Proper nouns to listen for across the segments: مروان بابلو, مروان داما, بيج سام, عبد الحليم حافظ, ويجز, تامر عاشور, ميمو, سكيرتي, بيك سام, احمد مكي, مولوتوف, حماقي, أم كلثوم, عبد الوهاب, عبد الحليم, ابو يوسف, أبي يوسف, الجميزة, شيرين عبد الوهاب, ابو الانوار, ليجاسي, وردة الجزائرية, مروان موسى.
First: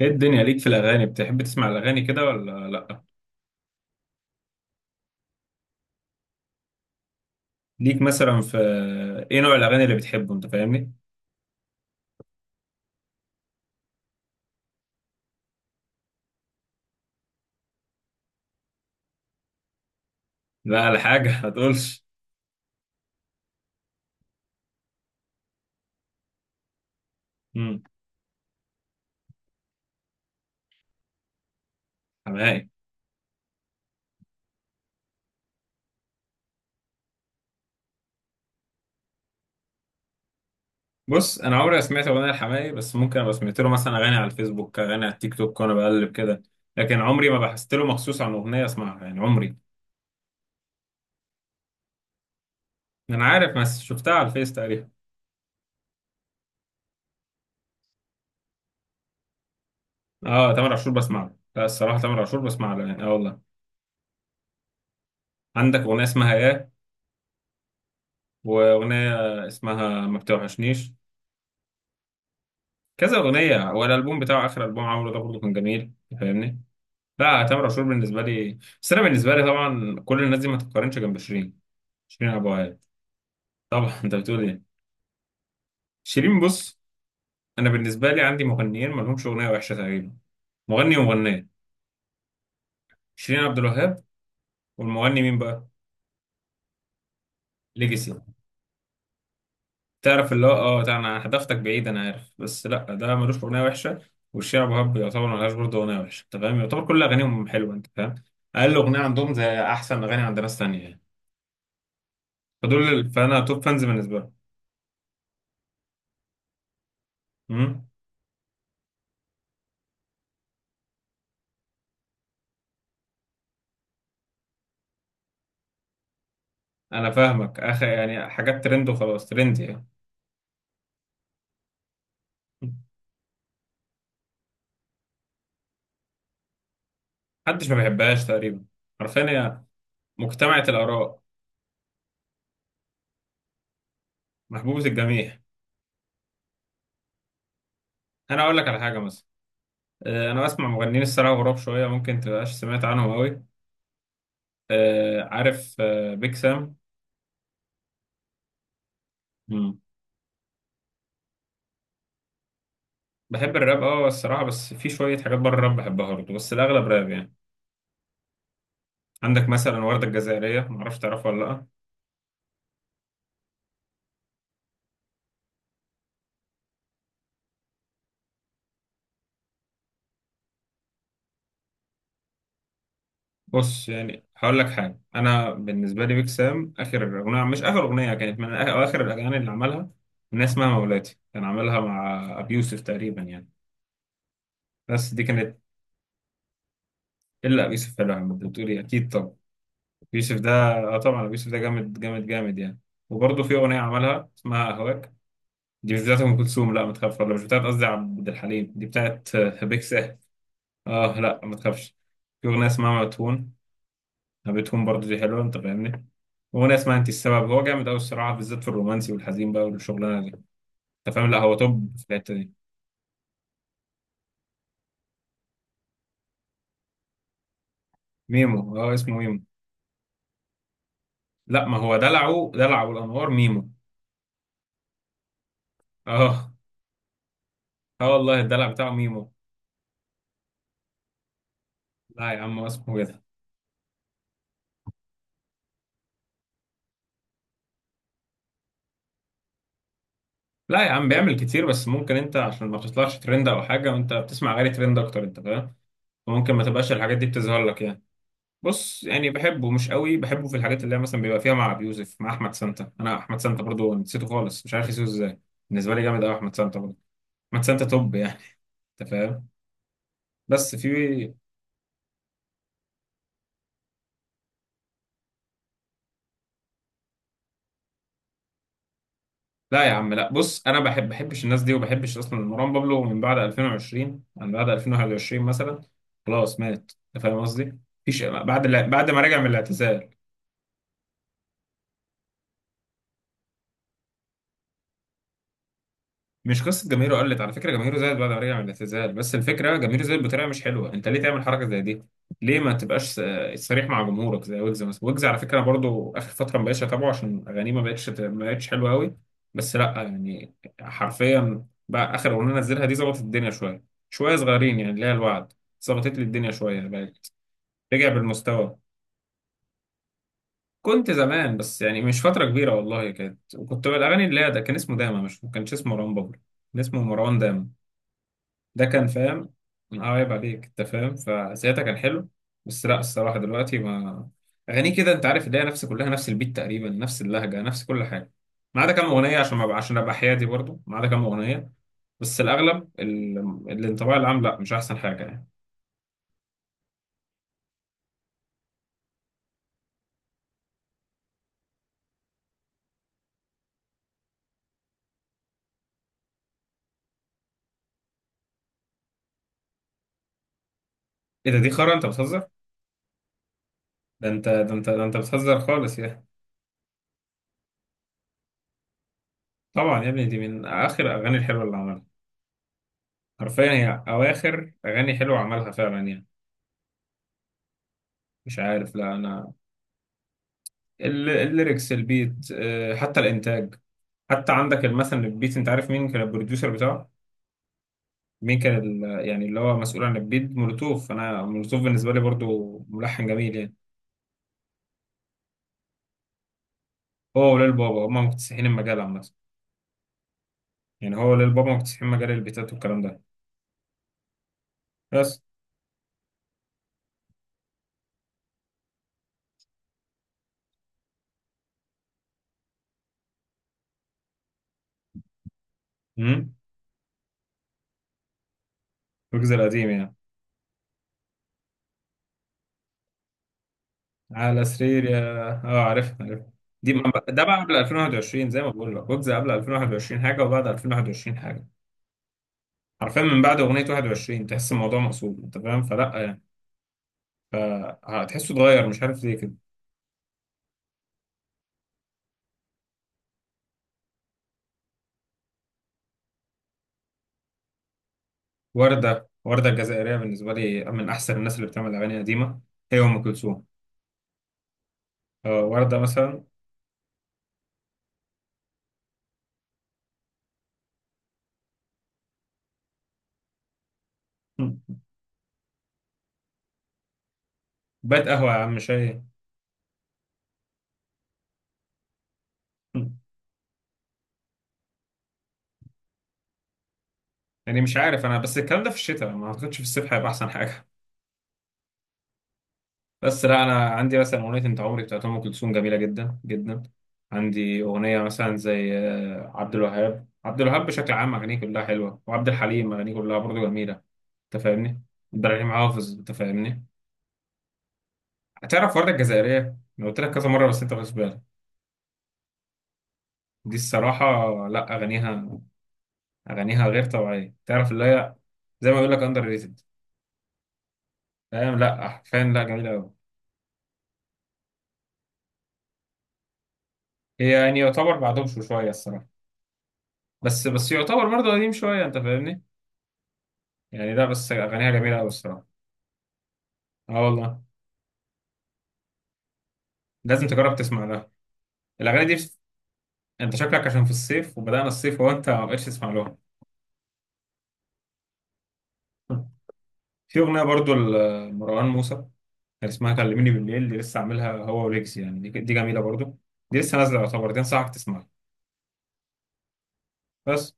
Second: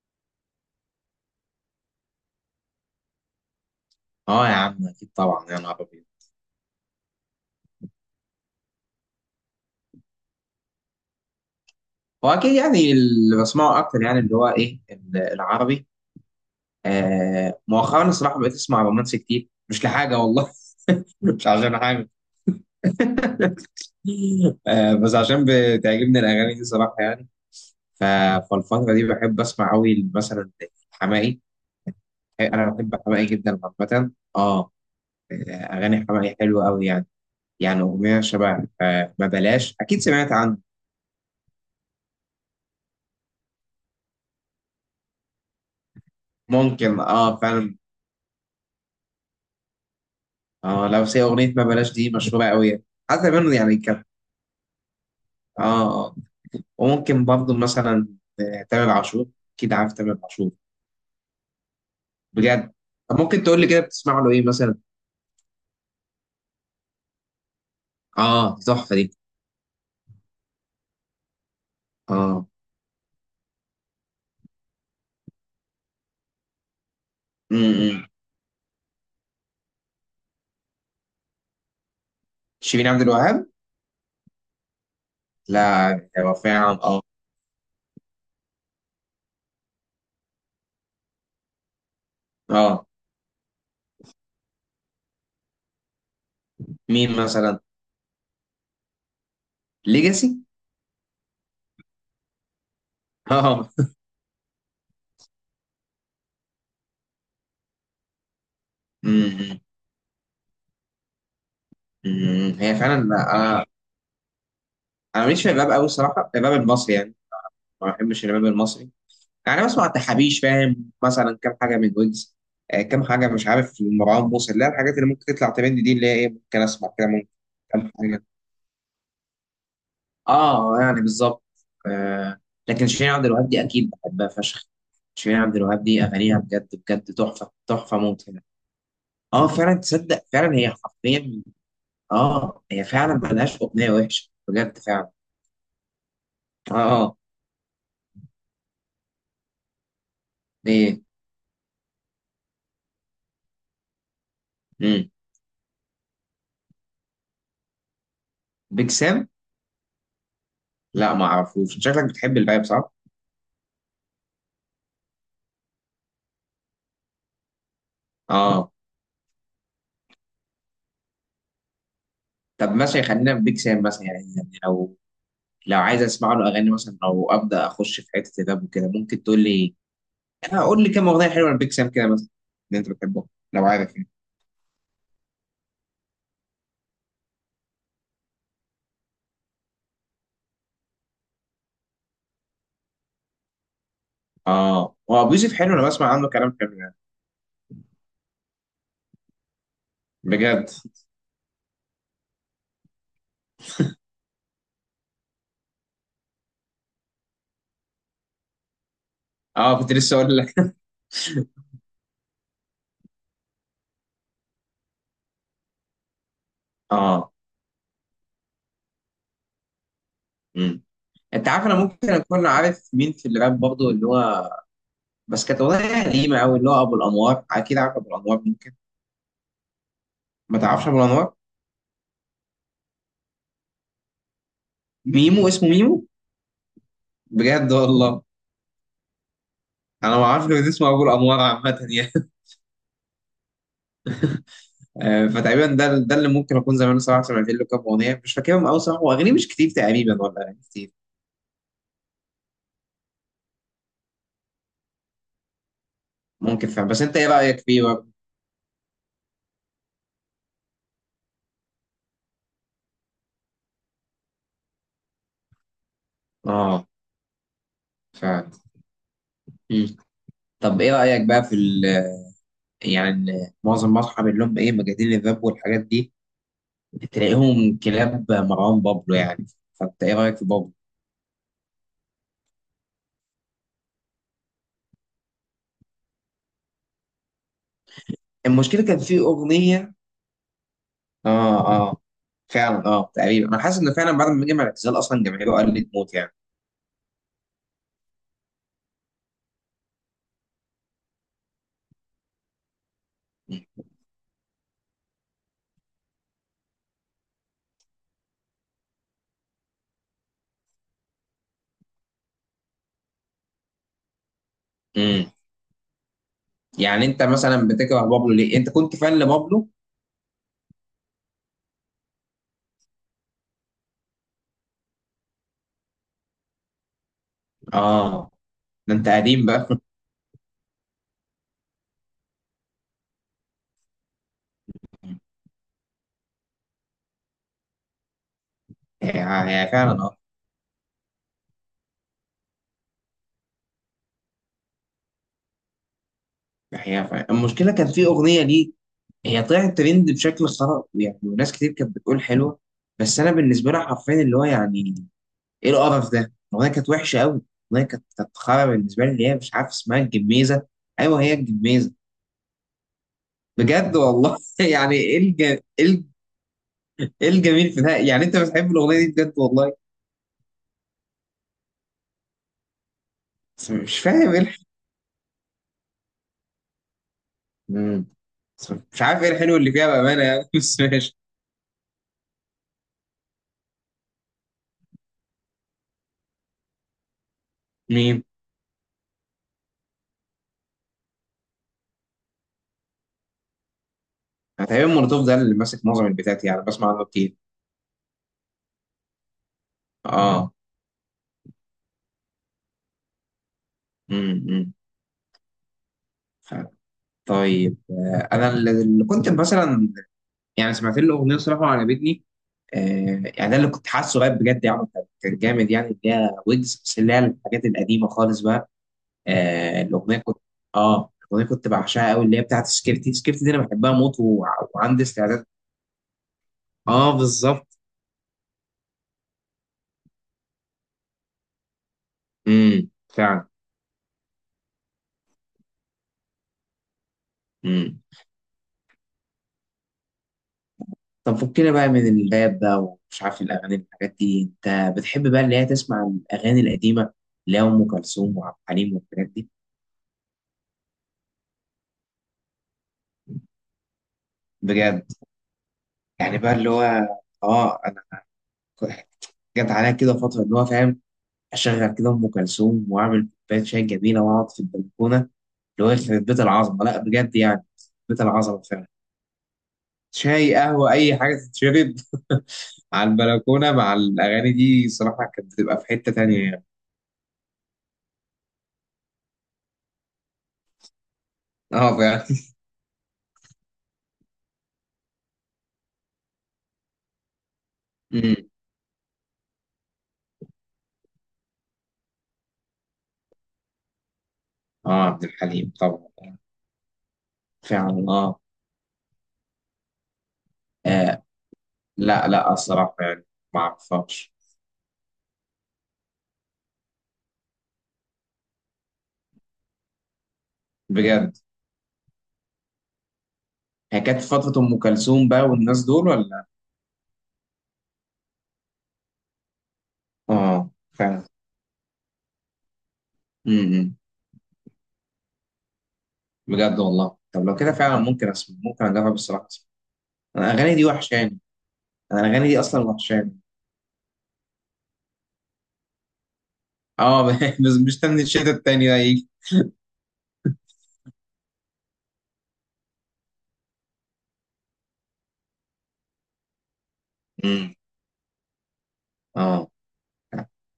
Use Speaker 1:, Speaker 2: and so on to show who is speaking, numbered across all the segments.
Speaker 1: ايه الدنيا ليك في الاغاني؟ بتحب تسمع الاغاني كده ولا لا؟
Speaker 2: اه يا عم اكيد طبعا، يا نهار ابيض.
Speaker 1: ليك مثلا في ايه نوع الاغاني اللي بتحبه؟ انت فاهمني.
Speaker 2: هو اكيد يعني اللي بسمعه اكتر يعني اللي هو ايه العربي. مؤخرا الصراحه بقيت اسمع رومانسي كتير، مش لحاجه والله.
Speaker 1: لا لا، حاجه
Speaker 2: مش
Speaker 1: ما
Speaker 2: عشان
Speaker 1: تقولش.
Speaker 2: حاجه. بس عشان بتعجبني الاغاني دي صراحه يعني.
Speaker 1: امم
Speaker 2: ف- فالفتره دي بحب اسمع قوي مثلا حماقي.
Speaker 1: حماقي.
Speaker 2: انا بحب حماقي جدا عامه. اه، اغاني حماقي حلوه قوي يعني. يعني اغنيه شبه ما بلاش، اكيد سمعت عنه.
Speaker 1: بص، انا عمري ما سمعت اغنيه لحماقي، بس ممكن ابقى سمعت له مثلا اغاني على الفيسبوك، اغاني على التيك توك وانا بقلب كده، لكن
Speaker 2: ممكن،
Speaker 1: عمري
Speaker 2: اه
Speaker 1: ما بحثت
Speaker 2: فعلا.
Speaker 1: له مخصوص عن اغنيه اسمعها يعني عمري.
Speaker 2: اه، لو سي اغنيه ما بلاش دي مشهوره قوي.
Speaker 1: انا
Speaker 2: حتى منه
Speaker 1: عارف
Speaker 2: يعني.
Speaker 1: بس شفتها على الفيس تقريبا.
Speaker 2: اه آه. وممكن برضه مثلا تامر عاشور. اكيد عارف تامر عاشور؟
Speaker 1: اه، تامر عاشور بسمع له، لا الصراحه تامر عاشور
Speaker 2: بجد.
Speaker 1: بسمع له يعني، اه
Speaker 2: طب
Speaker 1: والله.
Speaker 2: ممكن تقول لي كده بتسمع له ايه مثلا؟
Speaker 1: عندك اغنيه اسمها ياه،
Speaker 2: اه، دي تحفه دي.
Speaker 1: واغنيه اسمها ما بتوحشنيش،
Speaker 2: اه.
Speaker 1: كذا اغنيه، والالبوم بتاعه اخر البوم عمله ده برضه كان جميل. فاهمني؟ لا تامر عاشور
Speaker 2: امم.
Speaker 1: بالنسبه لي، بس انا بالنسبه لي طبعا كل الناس دي ما تتقارنش جنب شيرين. شيرين ابو عال.
Speaker 2: شيرين عبد الوهاب.
Speaker 1: طبعا انت بتقول ايه؟
Speaker 2: لا، هو
Speaker 1: شيرين، بص،
Speaker 2: فعلا اه.
Speaker 1: انا بالنسبه لي عندي مغنيين ما لهمش اغنيه وحشه تقريبا، مغني ومغنيه.
Speaker 2: اه،
Speaker 1: شيرين عبد الوهاب، والمغني مين بقى؟
Speaker 2: مين مثلا؟
Speaker 1: ليجاسي. تعرف
Speaker 2: ليجاسي.
Speaker 1: اللي هو اه، ده انا هدفتك بعيد، انا عارف، بس لا ده ملوش اغنيه
Speaker 2: اه.
Speaker 1: وحشه. والشيرين ابو وهاب يعتبر ملهاش برضه اغنيه وحشه، انت فاهم، يعتبر كل اغانيهم حلوه انت فاهم. اقل اغنيه عندهم زي
Speaker 2: امم.
Speaker 1: احسن اغاني عند ناس تانية يعني.
Speaker 2: أمم. هي فعلا.
Speaker 1: فانا توب
Speaker 2: انا
Speaker 1: فانز بالنسبه لهم.
Speaker 2: انا ماليش في الراب قوي الصراحه، الراب المصري يعني. ما
Speaker 1: مم.
Speaker 2: بحبش الراب المصري. يعني بسمع التحابيش، فاهم؟ مثلا كام حاجه من ويجز. كام حاجه مش عارف، مروان موسى، اللي هي الحاجات اللي ممكن تطلع ترند دي، اللي هي ايه، ممكن اسمع كده،
Speaker 1: انا
Speaker 2: ممكن
Speaker 1: فاهمك، اخ
Speaker 2: كام حاجه.
Speaker 1: يعني حاجات ترند وخلاص، ترند يعني.
Speaker 2: اه يعني بالظبط. آه لكن شيرين عبد الوهاب دي اكيد بحبها فشخ. شيرين عبد الوهاب دي اغانيها بجد بجد تحفه
Speaker 1: محدش ما
Speaker 2: تحفه
Speaker 1: بيحبهاش
Speaker 2: ممتنه.
Speaker 1: تقريبا، حرفيا
Speaker 2: اه
Speaker 1: هي
Speaker 2: فعلا، تصدق فعلا
Speaker 1: مجتمعة
Speaker 2: هي
Speaker 1: الآراء،
Speaker 2: حرفيا. اه، هي فعلا ملهاش اغنيه وحشه بجد
Speaker 1: محبوبة
Speaker 2: فعلا.
Speaker 1: الجميع.
Speaker 2: اه. اه.
Speaker 1: أنا أقول لك على حاجة مثلا. أنا بسمع
Speaker 2: ايه؟
Speaker 1: مغنيين الصراحة غراب شوية، ممكن تبقاش سمعت عنهم أوي.
Speaker 2: امم.
Speaker 1: عارف بيك سام.
Speaker 2: بيج سام.
Speaker 1: مم.
Speaker 2: لا ما اعرفوش. شكلك بتحب الراب صح؟
Speaker 1: بحب الراب، أه الصراحة، بس في شوية حاجات بره الراب بحبها برضه، بس الأغلب راب يعني.
Speaker 2: اه،
Speaker 1: عندك مثلا وردة الجزائرية، معرفش تعرفها ولا لأ.
Speaker 2: طب مثلا خلينا في بيك سام مثلا، يعني لو عايز اسمع له اغاني مثلا، او ابدا اخش في حته الراب وكده، ممكن تقول لي قول لي كام اغنيه حلوه لبيك سام كده مثلا، اللي انت بتحبه لو
Speaker 1: بص
Speaker 2: عارف يعني.
Speaker 1: يعني هقول لك حاجه، انا بالنسبه لي بيك سام اخر اغنيه، مش اخر اغنيه، كانت من أو اخر الاغاني اللي عملها، اغنيه اسمها مولاتي كان عملها مع ابي يوسف تقريبا يعني.
Speaker 2: اه،
Speaker 1: بس
Speaker 2: هو
Speaker 1: دي
Speaker 2: ابو يوسف
Speaker 1: كانت،
Speaker 2: حلو، انا بسمع عنه كلام حلو يعني.
Speaker 1: الا ابي يوسف حلوه يعني، انت بتقولي اكيد، طب ابي يوسف ده،
Speaker 2: بجد.
Speaker 1: اه طبعا ابي يوسف ده جامد جامد جامد يعني. وبرضه في اغنيه عملها اسمها اهواك، دي مش بتاعت ام كلثوم، لا ما تخافش، ولا مش بتاعت، قصدي عبد الحليم، دي بتاعت
Speaker 2: اه
Speaker 1: بيك
Speaker 2: كنت لسه
Speaker 1: سام.
Speaker 2: اقول لك.
Speaker 1: اه لا ما تخافش. في اغنيه اسمها مدفون، هابتهم برضه دي حلوه انت فاهمني. وانا اسمها انت
Speaker 2: اه.
Speaker 1: السبب، هو جامد قوي الصراحه بالذات في الرومانسي والحزين بقى والشغلانه دي.
Speaker 2: امم.
Speaker 1: انت فاهم، لا
Speaker 2: انت
Speaker 1: هو
Speaker 2: عارف، انا
Speaker 1: توب في
Speaker 2: ممكن
Speaker 1: الحته
Speaker 2: اكون
Speaker 1: دي.
Speaker 2: عارف مين في الراب برضه، اللي هو بس كانت اغنيه قديمه قوي، اللي هو ابو الانوار. اكيد عارف ابو الانوار؟
Speaker 1: ميمو،
Speaker 2: ممكن
Speaker 1: اه اسمه ميمو.
Speaker 2: ما تعرفش ابو الانوار.
Speaker 1: لا ما هو دلعه، دلعه الانوار ميمو.
Speaker 2: ميمو، اسمه ميمو؟
Speaker 1: اه،
Speaker 2: بجد
Speaker 1: اه
Speaker 2: والله.
Speaker 1: والله، الدلع بتاعه ميمو.
Speaker 2: انا ما اعرفش غير اسمه ابو الانوار عامه يعني.
Speaker 1: لا يا عم، هو اسمه كده.
Speaker 2: فتقريبا ده اللي ممكن اكون زمان صراحه سمعت له كام اغنيه، مش فاكرهم قوي صراحه، واغانيه مش كتير تقريبا، ولا أغاني
Speaker 1: لا يا
Speaker 2: كتير.
Speaker 1: عم بيعمل كتير، بس ممكن انت عشان ما تطلعش ترند او حاجه، وانت بتسمع غير ترند اكتر، انت فاهم، فممكن ما
Speaker 2: ممكن فعلا،
Speaker 1: تبقاش
Speaker 2: بس انت
Speaker 1: الحاجات دي
Speaker 2: ايه رايك
Speaker 1: بتظهر لك
Speaker 2: فيه
Speaker 1: يعني.
Speaker 2: برضه؟
Speaker 1: بص يعني، بحبه مش قوي، بحبه في الحاجات اللي هي مثلا بيبقى فيها مع ابي يوسف، مع احمد سانتا. انا احمد سانتا برضو نسيته خالص، مش عارف نسيته ازاي. بالنسبه لي جامد قوي احمد سانتا
Speaker 2: اه
Speaker 1: برضو، احمد سانتا توب يعني.
Speaker 2: فعلا.
Speaker 1: انت فاهم.
Speaker 2: مم.
Speaker 1: بس
Speaker 2: طب ايه
Speaker 1: في،
Speaker 2: رايك بقى في يعني معظم اصحابي اللي هم ايه، مجانين الراب والحاجات دي، تلاقيهم كلاب مروان بابلو يعني.
Speaker 1: لا يا
Speaker 2: فانت
Speaker 1: عم
Speaker 2: ايه
Speaker 1: لا،
Speaker 2: رايك في
Speaker 1: بص
Speaker 2: بابلو؟
Speaker 1: انا بحبش الناس دي، وبحبش اصلا مروان بابلو من بعد 2020، من بعد 2021 مثلا. خلاص مات، انت فاهم قصدي، مفيش
Speaker 2: المشكله كان
Speaker 1: بعد
Speaker 2: في
Speaker 1: ما رجع من
Speaker 2: اغنيه.
Speaker 1: الاعتزال.
Speaker 2: اه اه، فعلا اه. تقريبا انا حاسس انه فعلا بعد ما جه مع الاعتزال اصلا جماهيره قلت موت يعني.
Speaker 1: مش قصة جماهيره قلت، على فكرة جماهيره زادت بعد ما رجع من الاعتزال، بس الفكرة جماهيره زادت بطريقة مش حلوة. انت ليه تعمل حركة زي دي؟ ليه ما تبقاش صريح مع جمهورك زي ويجز مثلا. ويجز على فكرة برضو آخر فترة ما بقتش أتابعه عشان أغانيه ما بقتش حلوة قوي. بس لا يعني، حرفيا بقى آخر أغنية نزلها دي ظبطت الدنيا شوية، شوية صغيرين يعني، اللي هي
Speaker 2: مم.
Speaker 1: الوعد، ظبطت لي الدنيا شوية يعني،
Speaker 2: يعني انت
Speaker 1: بقت
Speaker 2: مثلا بتكره
Speaker 1: رجع
Speaker 2: بابلو ليه؟ انت
Speaker 1: بالمستوى.
Speaker 2: كنت فان لبابلو؟
Speaker 1: كنت زمان بس يعني مش فترة كبيرة والله كانت، وكنت الأغاني اللي هي، ده كان اسمه داما، مش ما كانش اسمه مروان بابلو، كان اسمه مروان داما،
Speaker 2: اه
Speaker 1: ده
Speaker 2: ده
Speaker 1: كان
Speaker 2: انت قديم
Speaker 1: فاهم،
Speaker 2: بقى
Speaker 1: من عيب عليك انت فاهم، فساعتها كان حلو. بس لا الصراحه دلوقتي، ما اغانيه كده انت عارف اللي هي نفس، كلها نفس البيت تقريبا، نفس اللهجه، نفس كل حاجه، ما عدا كام
Speaker 2: هي
Speaker 1: اغنيه عشان ما
Speaker 2: هي
Speaker 1: أبقى-
Speaker 2: فعلا
Speaker 1: عشان ابقى
Speaker 2: اه.
Speaker 1: حيادي برضو، ما عدا كام اغنيه. بس الاغلب ال- الانطباع العام لا مش احسن حاجه يعني.
Speaker 2: هي فعلا. المشكله كان في اغنيه ليه؟ هي طلعت ترند بشكل خرا يعني، وناس كتير كانت بتقول حلوه. بس انا بالنسبه لي حرفيا اللي هو يعني، ايه القرف ده؟ الاغنيه كانت وحشه قوي. الاغنيه كانت خرا بالنسبه لي، اللي هي مش عارف اسمها الجميزه. ايوه، هي
Speaker 1: ايه ده؟ دي
Speaker 2: الجميزه.
Speaker 1: خرا، انت بتهزر،
Speaker 2: بجد
Speaker 1: ده
Speaker 2: والله
Speaker 1: انت ده انت
Speaker 2: يعني
Speaker 1: ده انت
Speaker 2: ايه
Speaker 1: بتهزر خالص يعني.
Speaker 2: إيه الجميل في ده يعني؟ انت بتحب الاغنيه دي بجد والله؟
Speaker 1: طبعا يا ابني، دي من اخر اغاني الحلوه اللي عملها،
Speaker 2: بس
Speaker 1: حرفيا
Speaker 2: مش
Speaker 1: هي
Speaker 2: فاهم ايه
Speaker 1: اواخر اغاني حلوه عملها فعلا يعني.
Speaker 2: مم.
Speaker 1: مش
Speaker 2: بس
Speaker 1: عارف،
Speaker 2: مش
Speaker 1: لا
Speaker 2: عارف ايه
Speaker 1: انا
Speaker 2: الحلو اللي فيها بامانه يعني بس ماشي.
Speaker 1: الليركس، البيت، حتى الانتاج. حتى عندك مثلا البيت، انت عارف مين كان البروديوسر بتاعه؟
Speaker 2: مين؟
Speaker 1: مين كان يعني اللي هو مسؤول عن البيت؟ مولوتوف. انا مولوتوف بالنسبه لي برضو ملحن جميل يعني.
Speaker 2: أنا تقريبا مولوتوف ده اللي ماسك معظم البتاعات يعني، بسمع عنه كتير.
Speaker 1: هو وليل بابا هما مكتسحين المجال عامه.
Speaker 2: مم. اه.
Speaker 1: يعني هو وليل بابا مكتسحين مجال البيتات والكلام ده.
Speaker 2: امم.
Speaker 1: بس،
Speaker 2: ف- طيب، انا اللي كنت مثلا يعني سمعت له اغنيه صراحه وعجبتني. يعني ده اللي كنت حاسه بقى بجد يعني، كان جامد يعني، اللي هي
Speaker 1: امم،
Speaker 2: ويجز، بس اللي هي الحاجات القديمه خالص بقى.
Speaker 1: الجزء
Speaker 2: آه،
Speaker 1: القديم يعني،
Speaker 2: الاغنيه كنت اه الاغنيه كنت بعشقها قوي، اللي هي بتاعت سكيرتي، سكيرتي دي انا بحبها موت،
Speaker 1: على
Speaker 2: وعندي
Speaker 1: سرير يا،
Speaker 2: استعداد.
Speaker 1: اه عرفت عرفت. دي من-
Speaker 2: اه
Speaker 1: ده بقى قبل
Speaker 2: بالظبط.
Speaker 1: 2021، زي ما بقول لك وجز، قبل 2021 حاجه، وبعد 2021 حاجه. حرفيا من
Speaker 2: فعلا.
Speaker 1: بعد اغنيه 21 تحس الموضوع مقصود، انت فاهم، فلا يعني، فهتحسه اتغير مش عارف ليه كده.
Speaker 2: طب فكنا بقى من الراب بقى، ومش عارف الأغاني والحاجات دي، أنت بتحب بقى اللي هي تسمع الأغاني القديمة، اللي هي أم كلثوم وعبد الحليم
Speaker 1: وردة
Speaker 2: والحاجات دي؟
Speaker 1: وردة الجزائرية بالنسبة لي من أحسن الناس اللي بتعمل أغاني قديمة. هي أم كلثوم،
Speaker 2: بجد
Speaker 1: وردة
Speaker 2: يعني
Speaker 1: مثلا.
Speaker 2: بقى اللي هو أنا ك- جت عليا كده فترة اللي هو فاهم، أشغل كده أم كلثوم وأعمل كوباية شاي جميلة وأقعد في
Speaker 1: مم.
Speaker 2: البلكونة، اللي هو يخرب بيت العظمة، لا بجد يعني. بيت
Speaker 1: بيت قهوة يا
Speaker 2: العظمة
Speaker 1: عم،
Speaker 2: فعلا.
Speaker 1: شاي.
Speaker 2: شاي، قهوة، أي حاجة تتشرب على
Speaker 1: مم.
Speaker 2: البلكونة مع الأغاني دي صراحة، كانت بتبقى في حتة تانية يعني.
Speaker 1: يعني مش عارف، أنا بس الكلام ده في الشتاء، ما أعتقدش في الصيف هيبقى أحسن حاجة.
Speaker 2: آه فعلا.
Speaker 1: بس لا، أنا عندي مثلا أغنية أنت عمري بتاعت أم كلثوم، جميلة جدا جدا. عندي أغنية
Speaker 2: أمم.
Speaker 1: مثلا زي عبد الوهاب. عبد الوهاب بشكل عام أغانيه كلها حلوة، وعبد الحليم أغانيه كلها برضه جميلة. أنت
Speaker 2: آه،
Speaker 1: فاهمني؟
Speaker 2: عبد
Speaker 1: عبد الحليم
Speaker 2: الحليم طبعا.
Speaker 1: حافظ، أنت فاهمني؟
Speaker 2: فعلا اه.
Speaker 1: هتعرف وردة الجزائرية؟ أنا قلت لك كذا مرة بس أنت مش
Speaker 2: آه،
Speaker 1: بالك.
Speaker 2: لا لا، الصراحة يعني ما
Speaker 1: دي الصراحة،
Speaker 2: اعرفهاش.
Speaker 1: لا أغانيها، أغانيها غير طبيعية، تعرف اللي هي زي ما بيقول لك أندر ريتد.
Speaker 2: بجد.
Speaker 1: فاهم، لا حرفيا لا جميلة أوي.
Speaker 2: هي كانت في فترة أم كلثوم بقى والناس دول ولا؟
Speaker 1: هي يعني يعتبر بعدهم شوية الصراحة. بس
Speaker 2: اه
Speaker 1: بس
Speaker 2: فعلا.
Speaker 1: يعتبر برضه قديم شوية أنت فاهمني.
Speaker 2: امم.
Speaker 1: يعني لا بس أغانيها جميلة أوي الصراحة.
Speaker 2: بجد
Speaker 1: أه
Speaker 2: والله، طب لو
Speaker 1: والله،
Speaker 2: كده فعلا ممكن اسمع، ممكن اجرب الصراحة اسمع.
Speaker 1: لازم
Speaker 2: انا الاغاني
Speaker 1: تجرب
Speaker 2: دي
Speaker 1: تسمع لها.
Speaker 2: وحشاني. انا
Speaker 1: الأغاني دي
Speaker 2: الاغاني
Speaker 1: في-
Speaker 2: دي اصلا وحشاني.
Speaker 1: أنت شكلك عشان في الصيف، وبدأنا الصيف، وهو أنت ما بقتش تسمع لها.
Speaker 2: اه بس مستني الشتا التاني ده يجي.
Speaker 1: في أغنية برضه لمروان موسى كان اسمها كلميني بالليل، دي لسه عاملها هو وليجز يعني، دي جميلة برضه، دي لسه نازلة يعتبر، دي
Speaker 2: امم.
Speaker 1: أنصحك تسمعها.
Speaker 2: اه.
Speaker 1: بس،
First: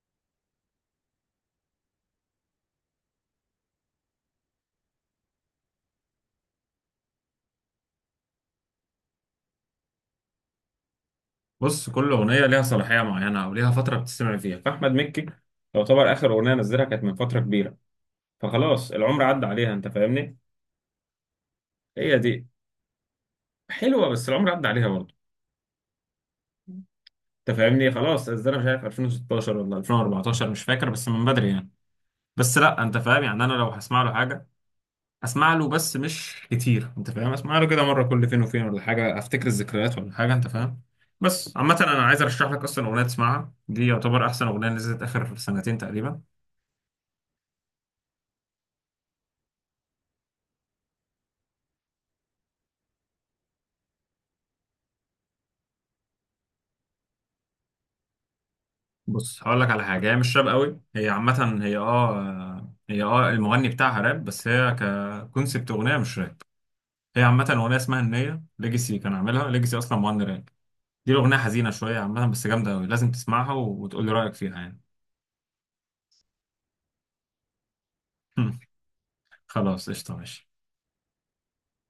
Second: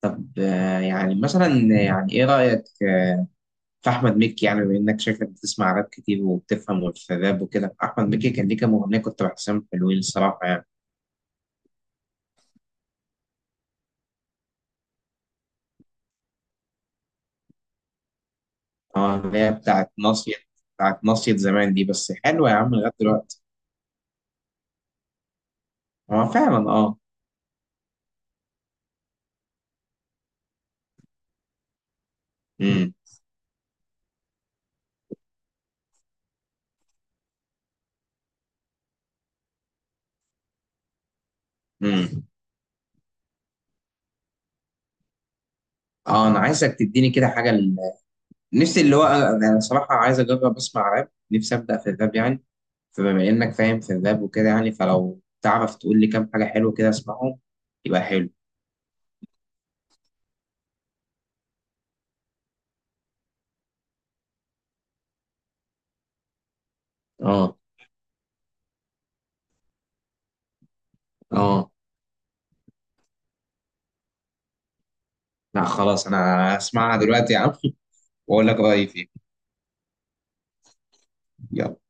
Speaker 2: طب يعني مثلا، يعني ايه رأيك في احمد مكي؟ يعني بما انك شايفك بتسمع راب كتير وبتفهم في الراب وكده، احمد مكي كان ليه كام اغنيه كنت بحسهم حلوين الصراحه يعني.
Speaker 1: بص كل اغنيه ليها صلاحيه معينه، او ليها فتره بتستمع فيها. فاحمد مكي يعتبر اخر اغنيه نزلها كانت من فتره كبيره، فخلاص
Speaker 2: اه،
Speaker 1: العمر
Speaker 2: اللي
Speaker 1: عدى
Speaker 2: هي
Speaker 1: عليها انت
Speaker 2: بتاعت مصيد.
Speaker 1: فاهمني.
Speaker 2: بتاعت مصيد زمان دي بس
Speaker 1: هي دي
Speaker 2: حلوة يا عم لغاية دلوقتي.
Speaker 1: حلوه، بس العمر عدى عليها برضه.
Speaker 2: هو فعلا اه.
Speaker 1: انت فاهمني، خلاص انا مش عارف 2016 ولا 2014، مش فاكر، بس من بدري يعني. بس لا
Speaker 2: امم.
Speaker 1: انت فاهم يعني، انا لو هسمع له حاجه اسمع له، بس مش كتير انت فاهم، اسمع له كده مره كل فين وفين ولا حاجه، افتكر الذكريات ولا حاجه انت فاهم. بس عامه انا عايز
Speaker 2: امم.
Speaker 1: ارشح لك اصلا اغنيه تسمعها، دي يعتبر احسن اغنيه نزلت اخر سنتين تقريبا.
Speaker 2: اه، انا عايزك تديني كده حاجة. ال- نفسي اللي هو انا أنا صراحة عايز اجرب اسمع راب، نفسي ابدأ في الراب يعني. فبما انك فاهم في الراب وكده يعني، فلو تعرف تقول لي كام حاجة حلوة كده اسمعهم يبقى حلو.
Speaker 1: بص هقول لك على حاجه، هي مش راب قوي، هي عامه، هي المغني بتاعها راب، بس هي ككونسبت اغنيه مش راب. هي عامه
Speaker 2: اه.
Speaker 1: اغنيه اسمها النيه ليجاسي، كان عاملها ليجاسي اصلا مغني راب. دي الاغنيه
Speaker 2: اه.
Speaker 1: حزينه شويه عامه، بس جامده قوي، لازم تسمعها وتقول لي رايك فيها يعني.
Speaker 2: لا خلاص، انا اسمعها دلوقتي يا عم واقول لك رأيي فيها.
Speaker 1: خلاص قشطه، ماشي.
Speaker 2: يلا.